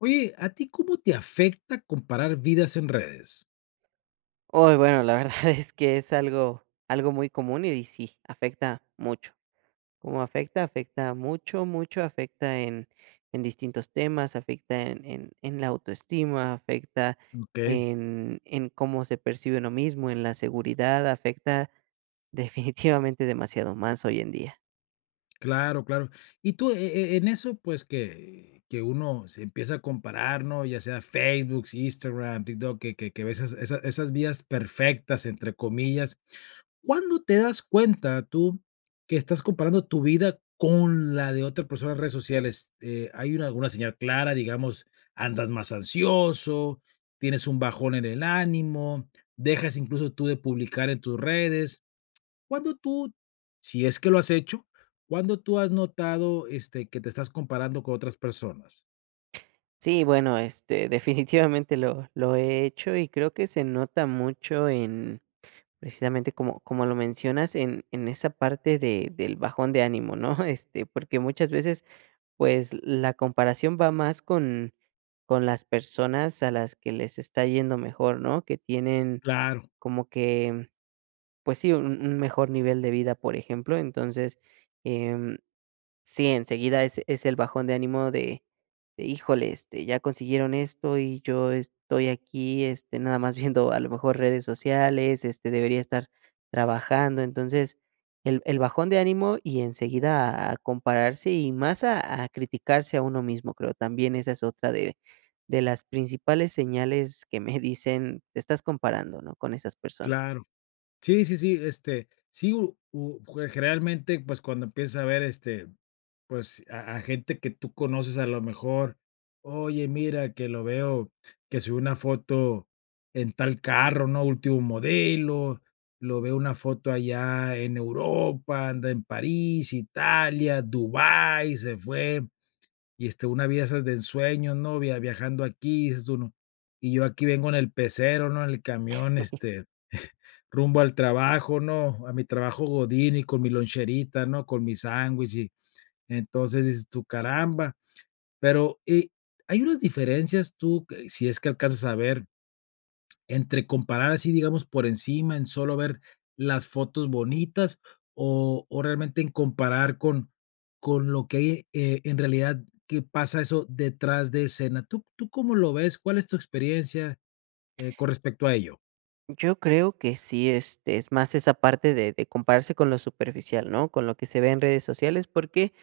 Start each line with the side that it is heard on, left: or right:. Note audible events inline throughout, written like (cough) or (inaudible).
left: Oye, ¿a ti cómo te afecta comparar vidas en redes?
right: Uy, bueno, la verdad (laughs) es que es algo muy común y sí, afecta mucho. ¿Cómo afecta? Afecta mucho, mucho, afecta en distintos temas, afecta en la autoestima, afecta
left: ¿Ok?
right: en cómo se percibe uno mismo, en la seguridad, afecta (laughs) definitivamente demasiado más hoy en día.
left: Claro, claro. Y tú, en eso, pues, que uno se empieza a comparar, ¿no? Ya sea Facebook, Instagram, TikTok, que ves esas vidas perfectas, entre comillas, ¿cuándo te das cuenta tú que estás comparando tu vida con la de otra persona en redes sociales? ¿Hay una, alguna señal clara? Digamos, andas más ansioso, tienes un bajón en el ánimo, dejas incluso tú de publicar en tus redes. ¿Cuándo tú, si es que lo has hecho, cuándo tú has notado que te estás comparando con otras personas?
right: Sí, bueno, (laughs) definitivamente lo he hecho y creo que se nota mucho en. Precisamente como lo mencionas en esa parte de del bajón de ánimo, ¿no? (laughs) Este, porque muchas veces, pues, la comparación va más con las personas a las que les está yendo mejor, ¿no? Que tienen
left: Claro,
right: como que, pues sí, un mejor nivel de vida, por ejemplo. Entonces, em sí, enseguida es el bajón de ánimo de híjole, este, ya consiguieron esto y yo estoy aquí, este, nada más viendo a lo mejor redes sociales, este, debería estar trabajando. Entonces, el bajón de ánimo y enseguida a compararse y más a criticarse a uno mismo, creo. También esa es otra de las principales señales que me (laughs) dicen: "Te estás comparando, ¿no?, con esas personas".
left: claro. Sí, sí, sí, sí, u u jue generalmente, pues, cuando empiezas a ver, pues, a gente que tú conoces a lo mejor, oye, mira, que lo veo que subió una foto en tal carro, ¿no? Último modelo, lo veo una foto allá en Europa, anda en París, Italia, Dubái, se fue, y, una vida esas de ensueños, ¿no? Viajando aquí, dices uno, y yo aquí vengo en el pecero, ¿no? En el camión, rumbo al trabajo, ¿no? A mi trabajo godín y con mi loncherita, ¿no? Con mi sándwich. Y entonces dices tú: "Caramba". Pero, ¿hay unas diferencias tú, que si es que alcanzas a ver, entre comparar así, digamos, por encima, en solo ver las fotos bonitas, o realmente en comparar con lo que hay, en realidad que pasa eso detrás de escena? ¿Tú tú cómo lo ves? ¿Cuál es tu experiencia, con respecto a ello?
right: Yo creo que sí, este, es más esa parte de compararse con lo superficial, ¿no? Con lo que se ve en redes sociales, porque,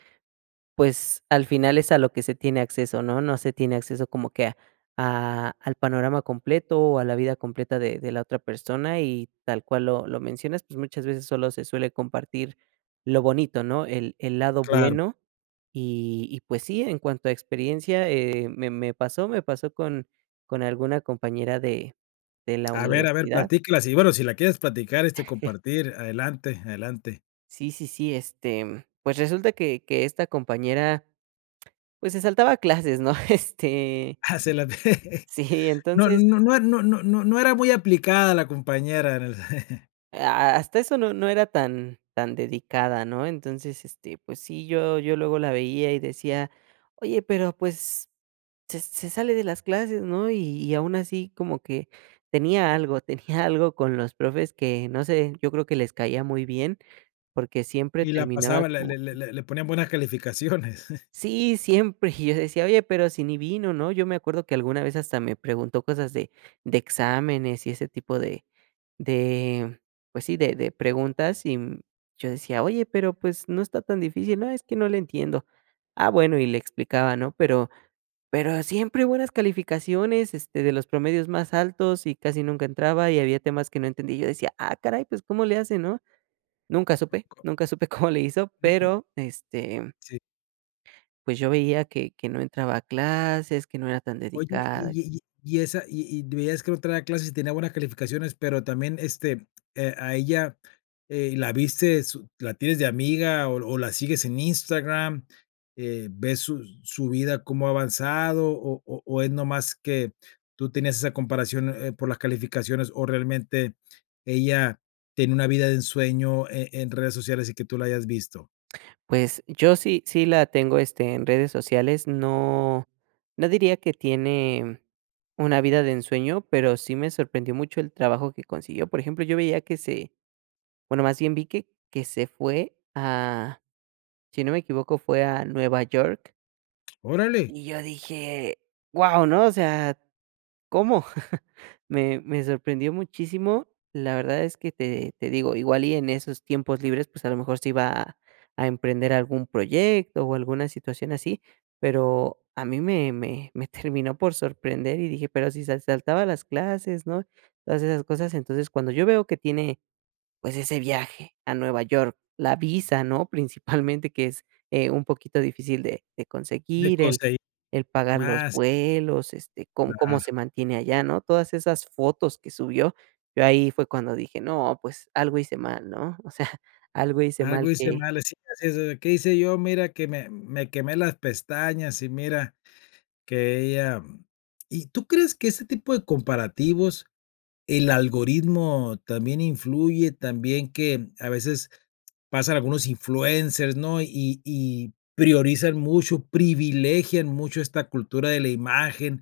right: pues, al final es a lo que se tiene acceso, ¿no? No se tiene acceso como que a al panorama completo o a la vida completa de la otra persona y tal cual lo mencionas, pues, muchas veces solo se suele compartir lo bonito, ¿no? El lado
left: Claro.
right: bueno y, pues sí, en cuanto a experiencia, me pasó con alguna compañera de la
left: A ver,
right: universidad.
left: platícalas y bueno, si la quieres platicar, compartir, adelante, adelante.
right: Sí, sí, sí, este, pues resulta que esta compañera, pues, se saltaba clases, ¿no? (laughs) Este,
left: (laughs) Ah, se la (laughs)
right: sí,
left: No
right: entonces,
left: no no no no no no era muy aplicada la compañera en el (laughs)
right: a hasta eso no era tan dedicada, ¿no? Entonces, este, pues sí, yo luego la veía y decía: "Oye, pero, pues, se sale de las clases, ¿no?". Y aún así como que tenía algo, (laughs) tenía algo con los profes que, no sé, yo creo que les caía muy bien, porque siempre
left: y la
right: terminaba
left: pasaba, le
right: como.
left: le le le le ponían buenas calificaciones. (laughs)
right: Sí, siempre. Y yo decía: "Oye, pero si ni vino", ¿no? Yo me acuerdo que alguna vez hasta me preguntó cosas de exámenes y ese tipo de, pues sí, de preguntas, y, yo decía: "Oye, pero, pues, no está tan difícil". "No, es que no le entiendo". "Ah, bueno", y le explicaba, ¿no? Pero siempre buenas calificaciones, este, de los promedios más altos, y casi nunca entraba, y había temas que no entendía. Yo decía: "Ah, caray, pues, ¿cómo le hace?", ¿no? Nunca supe,
left: Co
right: nunca supe (laughs) cómo le hizo,
left: mm, mm,
right: pero, este,
left: sí.
right: pues yo veía que no entraba a clases, que no era tan
left: Oye,
right: dedicada.
left: y esa y veías que no traía clases y tenía buenas calificaciones, pero también, a ella, ¿la viste su la tienes de amiga o la sigues en Instagram? ¿Ves su su vida cómo ha avanzado o es nomás que tú tenías esa comparación, por las calificaciones o realmente ella tiene una vida de ensueño en redes sociales y que tú la hayas visto?
right: Pues yo sí sí la tengo, este, en redes sociales, no diría que tiene una vida de ensueño, pero sí me sorprendió mucho el trabajo que consiguió. Por ejemplo, yo veía que se, bueno, más bien vi que se fue a, si no me equivoco, fue a Nueva York,
left: Órale,
right: y yo dije: wow, ¿no? O sea, ¿cómo? (laughs) Me sorprendió muchísimo. La verdad es que te digo, igual y en esos tiempos libres, pues, a lo mejor se iba a emprender algún proyecto o alguna situación así, pero a mí me (laughs) terminó por sorprender y dije: "Pero si se saltaba las clases", ¿no? Todas esas cosas. Entonces, cuando yo veo que tiene, pues, ese viaje a Nueva York, la visa, ¿no? Principalmente, que es, un poquito difícil de
left: de
right: conseguir,
left: conseguir
right: el pagar los
left: más,
right: vuelos, este, cómo
left: claro.
right: se mantiene allá, ¿no? Todas esas fotos que subió, yo ahí fue cuando dije: "No, pues, algo hice mal", ¿no? (laughs) O sea, algo hice mal
left: Algo hice
right: que.
left: mal, así así es, ¿qué hice yo? Mira que me quemé las pestañas y mira que ella. ¿Y tú crees que ese tipo de comparativos el algoritmo también influye, también que a veces pasan algunos influencers, ¿no? Y priorizan mucho, privilegian mucho esta cultura de la imagen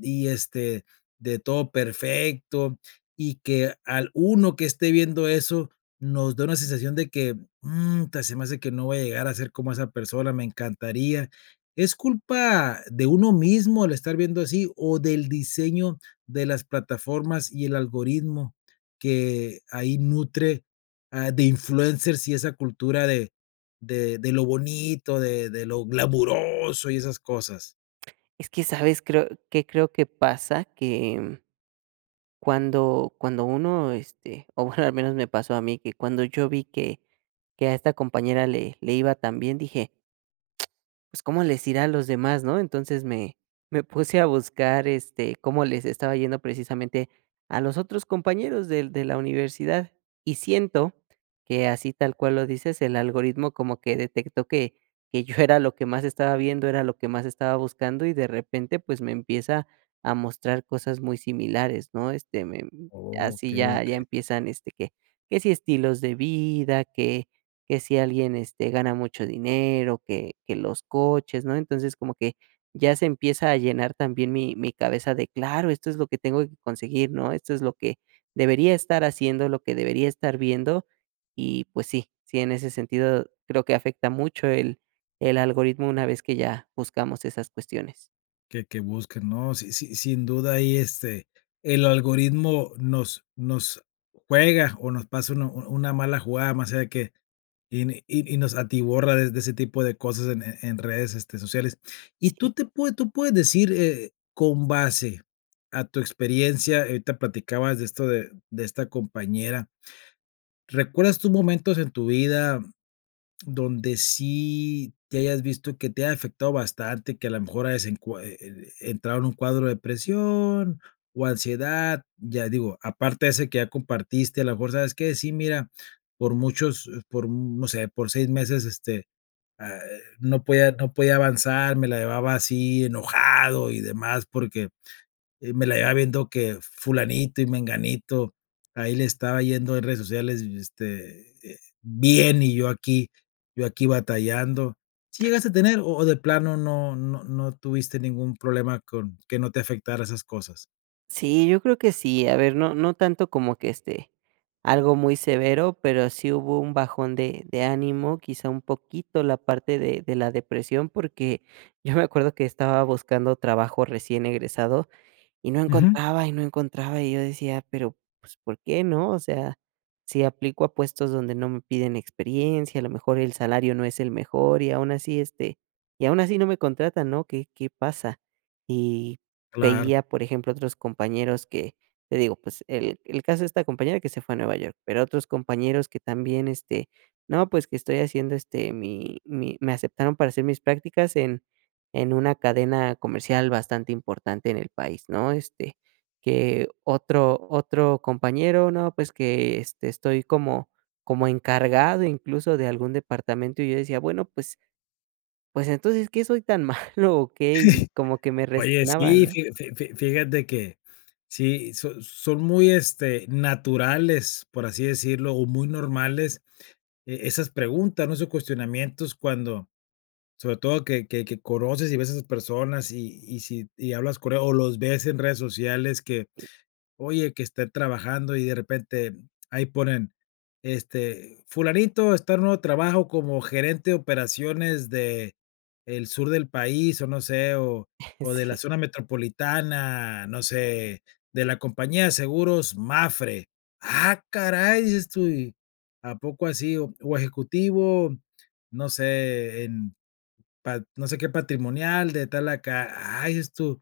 left: y, de todo perfecto, y que al uno que esté viendo eso nos da una sensación de que, mm, ta se me hace que no voy a llegar a ser como esa persona, me encantaría. ¿Es culpa de uno mismo el estar viendo así o del diseño de las plataformas y el algoritmo que ahí nutre, ah, de influencers y esa cultura de lo bonito, de lo glamuroso y esas cosas.
right: Es que, ¿sabes? Creo qué creo que pasa, que cuando uno, este, o bueno, al menos me pasó a mí, que cuando yo vi que a esta compañera le iba tan bien, dije, pues, ¿cómo les irá a los demás, no? Entonces me puse a buscar, este, cómo les estaba yendo precisamente a los otros compañeros del de la universidad. Y siento que así tal cual lo dices, el algoritmo como que detectó que yo era lo que más estaba viendo, era lo que más estaba buscando, y de repente, pues, me empieza a mostrar cosas muy similares, ¿no? Este, me, así
left: Okey,
right: ya
left: okey,
right: empiezan, este, que si estilos de vida, que si alguien, este, gana mucho dinero, que los coches, ¿no? Entonces, como que ya se empieza a llenar también mi cabeza de, claro, esto es lo que tengo que conseguir, ¿no? Esto es lo que debería estar haciendo, lo que debería estar viendo. Y pues sí, sí, en ese sentido creo que afecta mucho el algoritmo una vez que ya buscamos esas cuestiones.
left: que busquen, ¿no? Sí, sí, sin duda ahí, el algoritmo nos juega o nos pasa una mala jugada, más allá de que. Y n y nos atiborra de ese tipo de cosas en en redes, sociales. Y tú te pue tú puedes decir, con base a tu experiencia, ahorita platicabas de esto de esta compañera, ¿recuerdas tus momentos en tu vida donde sí te hayas visto que te ha afectado bastante, que a lo mejor hayas encua e e entrado en un cuadro de depresión o ansiedad, ya digo, aparte de ese que ya compartiste, a lo mejor, ¿sabes que sí, mira, por muchos, por, no sé, por 6 meses, ah, no podía avanzar, me la llevaba así enojado y demás porque me la llevaba viendo que fulanito y menganito, ahí le estaba yendo en redes sociales, bien, y yo aquí batallando. ¿Sí llegaste a tener, o de plano no tuviste ningún problema con que no te afectara esas cosas?
right: Sí, yo creo que sí. A ver, no tanto como que, este, algo muy severo, pero sí hubo un bajón de ánimo, quizá un poquito la parte de la depresión, porque (laughs) yo me acuerdo que estaba buscando trabajo recién egresado y no
left: Ujú,
right: encontraba, y no encontraba, y yo decía: "Pero, pues, ¿por qué no?". O sea, si aplico a puestos donde no me piden experiencia, a lo mejor el salario no es el mejor, y aún así, este, y aún así no me contratan, ¿no? ¿Qué qué pasa? Y
left: claro.
right: veía, por ejemplo, otros compañeros que, te digo, pues, el caso de esta compañera que se fue a Nueva York, pero otros compañeros que también, este, no, pues, que estoy haciendo, este, mi me aceptaron para hacer mis prácticas en una cadena comercial bastante importante en el país, ¿no? Este, que otro compañero, no, pues que, este, estoy como como encargado incluso de algún departamento, y yo decía: "Bueno, pues pues entonces, ¿qué soy tan (laughs) malo o qué?". Y
left: (laughs)
right: como que me
left: Oye,
right: resignaba,
left: sí,
right: ¿no?
left: fí fí fí fíjate que sí, son muy, naturales, por así decirlo, o muy normales, esas preguntas, ¿no? Esos cuestionamientos cuando sobre todo que conoces y ves a esas personas y si y hablas con ellos o los ves en redes sociales que,
right: Y
left: oye, que están trabajando y de repente ahí ponen, fulanito está en un nuevo trabajo como gerente de operaciones de el sur del país, o no sé, o de la
right: (laughs) sí,
left: zona metropolitana, no sé, de la compañía de seguros MAFRE. Ah, caray, dices tú, ¿y a poco así? O ejecutivo, no sé, en Pat no sé qué patrimonial de tal acá. Ay, dices tú,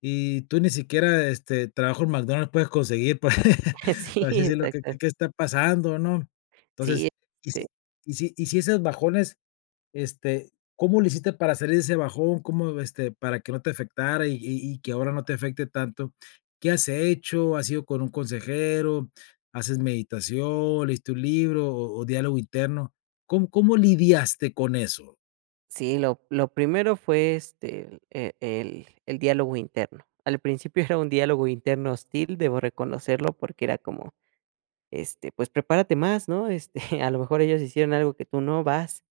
left: y tú ni siquiera, trabajo en McDonald's puedes conseguir, por (laughs)
right: (laughs) sí,
left: por así decirlo, ¿qué
right: exacto.
left: qué qué está pasando, no?
right: Sí,
left: Entonces, y
right: este,
left: si y si esos bajones, este, ¿cómo le hiciste para salir de ese bajón? ¿Cómo, para que no te afectara y que ahora no te afecte tanto? ¿Qué has hecho? ¿Has ido con un consejero? ¿Haces meditación? ¿Leíste un libro o diálogo interno? ¿Cómo cómo lidiaste con eso?
right: sí, lo primero fue, este, e el diálogo interno. Al principio (laughs) era un diálogo interno hostil, debo reconocerlo, porque era como. Este, pues prepárate más, ¿no? Este, (laughs) a lo mejor ellos hicieron algo que tú no, vas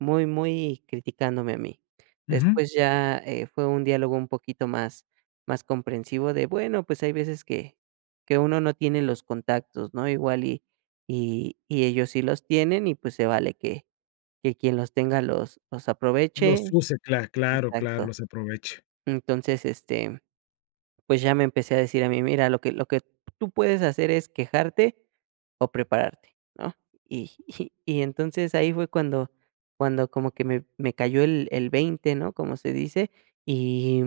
right: muy, muy criticándome a mí.
left: Ujú.
right: Después ya, fue un diálogo un poquito más más comprensivo de, bueno, pues hay veces que uno no tiene los contactos, ¿no? Igual y y ellos sí los tienen y, pues, se vale que quien los tenga los
left: Los
right: aproveche.
left: use, claro, claro,
right: Exacto.
left: los aproveche.
right: Entonces, este, pues ya me empecé a decir a mí: "Mira, lo que tú puedes hacer es quejarte o prepararte", ¿no? Y (laughs) y entonces ahí fue cuando cuando como que me cayó el veinte, ¿no? Como se dice, y.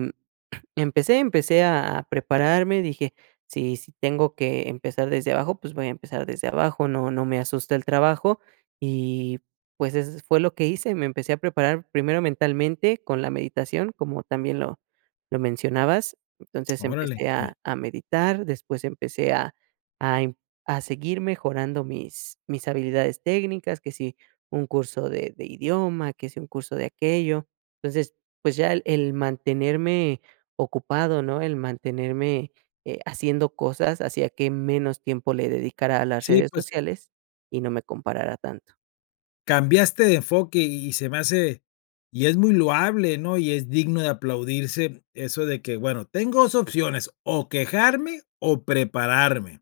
right: Empecé a prepararme, dije: "Si si tengo que empezar desde abajo, pues voy a empezar desde abajo, no no me asusta el trabajo", y pues eso fue lo que hice, me empecé a preparar primero mentalmente con la meditación, como también lo mencionabas, entonces
left: Órale,
right: empecé
left: que
right: a meditar, después empecé a a seguir mejorando mis habilidades técnicas, que si un curso de idioma, que si un curso de aquello, entonces, pues ya el mantenerme ocupado, ¿no? El mantenerme, haciendo cosas hacía que menos tiempo le dedicara a las
left: sí,
right: redes
left: pues,
right: sociales y no me comparara tanto.
left: cambiaste de enfoque y se me hace y es muy loable, ¿no? Y es digno de aplaudirse eso de que, bueno, tengo 2 opciones, o quejarme o prepararme.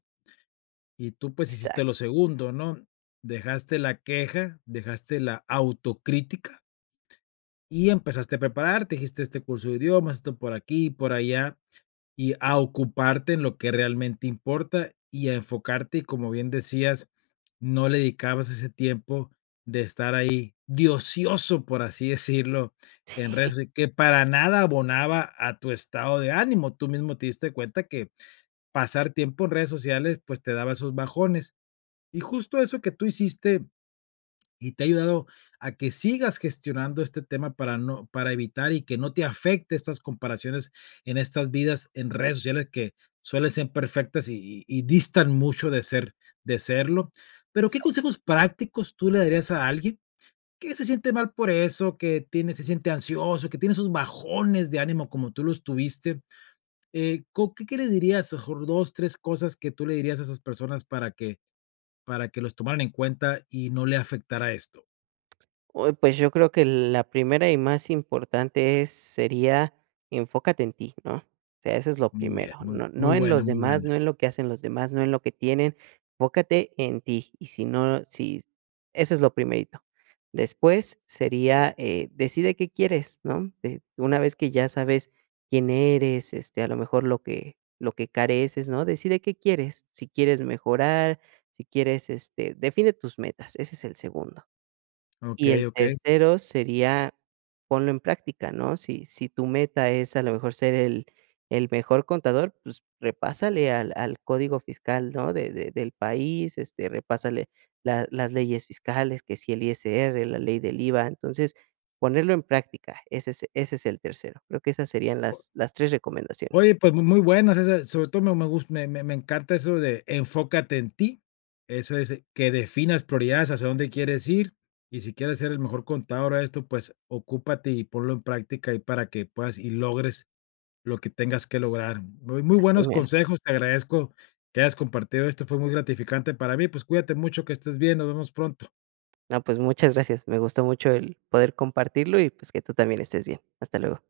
left: Y tú, pues, hiciste lo
right: Exacto,
left: segundo, ¿no? Dejaste la queja, dejaste la autocrítica y empezaste a prepararte. Dijiste: "Este curso de idiomas, esto por aquí, por allá". Y a ocuparte en lo que realmente importa y a enfocarte, y como bien decías, no le dedicabas ese tiempo de estar ahí de ocioso, por así decirlo, en redes socia que para nada abonaba a tu estado de ánimo. Tú mismo te diste cuenta que pasar tiempo en redes sociales, pues, te daba esos bajones. Y justo eso que tú hiciste y te ha ayudado a que sigas gestionando este tema para evitar y que no te afecte estas comparaciones en estas vidas en redes sociales que suelen ser perfectas y, y distan mucho de ser de serlo. Pero ¿qué
right: exacto.
left: consejos prácticos tú le darías a alguien que se siente mal por eso, que tiene se siente ansioso, que tiene esos bajones de ánimo como tú los tuviste? ¿Qué, qué le dirías? Mejor dos, tres cosas que tú le dirías a esas personas para que los tomaran en cuenta y no le afectara esto.
right: Uy, pues yo creo que la primera y más importante es sería enfócate en ti, ¿no? O sea, eso es lo
left: Muy bien,
right: primero.
left: muy
right: No,
left: muy
right: no en
left: buena,
right: los
left: muy
right: demás,
left: buena.
right: no en lo que hacen los demás, no en lo que tienen. Enfócate en ti. Y si no, si eso es lo primerito. Después sería, decide qué quieres, ¿no? De- una vez que ya sabes quién eres, este, a lo mejor lo que careces, ¿no? Decide qué quieres. Si quieres mejorar, si quieres, este, define tus metas. Ese es el segundo. Y el
left: Okey, okey.
right: tercero sería ponlo en práctica, ¿no? Si si tu meta es a lo mejor ser el mejor contador, pues repásale al al código fiscal, ¿no? De del país, este, repásale la las leyes fiscales, que si el ISR, la ley del IVA. Entonces, ponerlo en práctica, ese es el tercero. Creo que esas serían las 3
left: O
right: recomendaciones.
left: oye, pues, mu muy buenas esas, sobre todo me gusta, me encanta eso de enfócate en ti. Eso es que definas prioridades, hacia dónde quieres ir, y si quieres ser el mejor contador a esto, pues, ocúpate y ponlo en práctica y para que puedas y logres lo que tengas que lograr. Muy muy
right: Así
left: buenos
right: mero.
left: consejos, te agradezco que hayas compartido esto, fue muy gratificante para mí. Pues, cuídate mucho, que estés bien, nos vemos pronto.
right: No, pues muchas gracias. Me gustó mucho el poder compartirlo y, pues, que tú también estés bien. Hasta luego.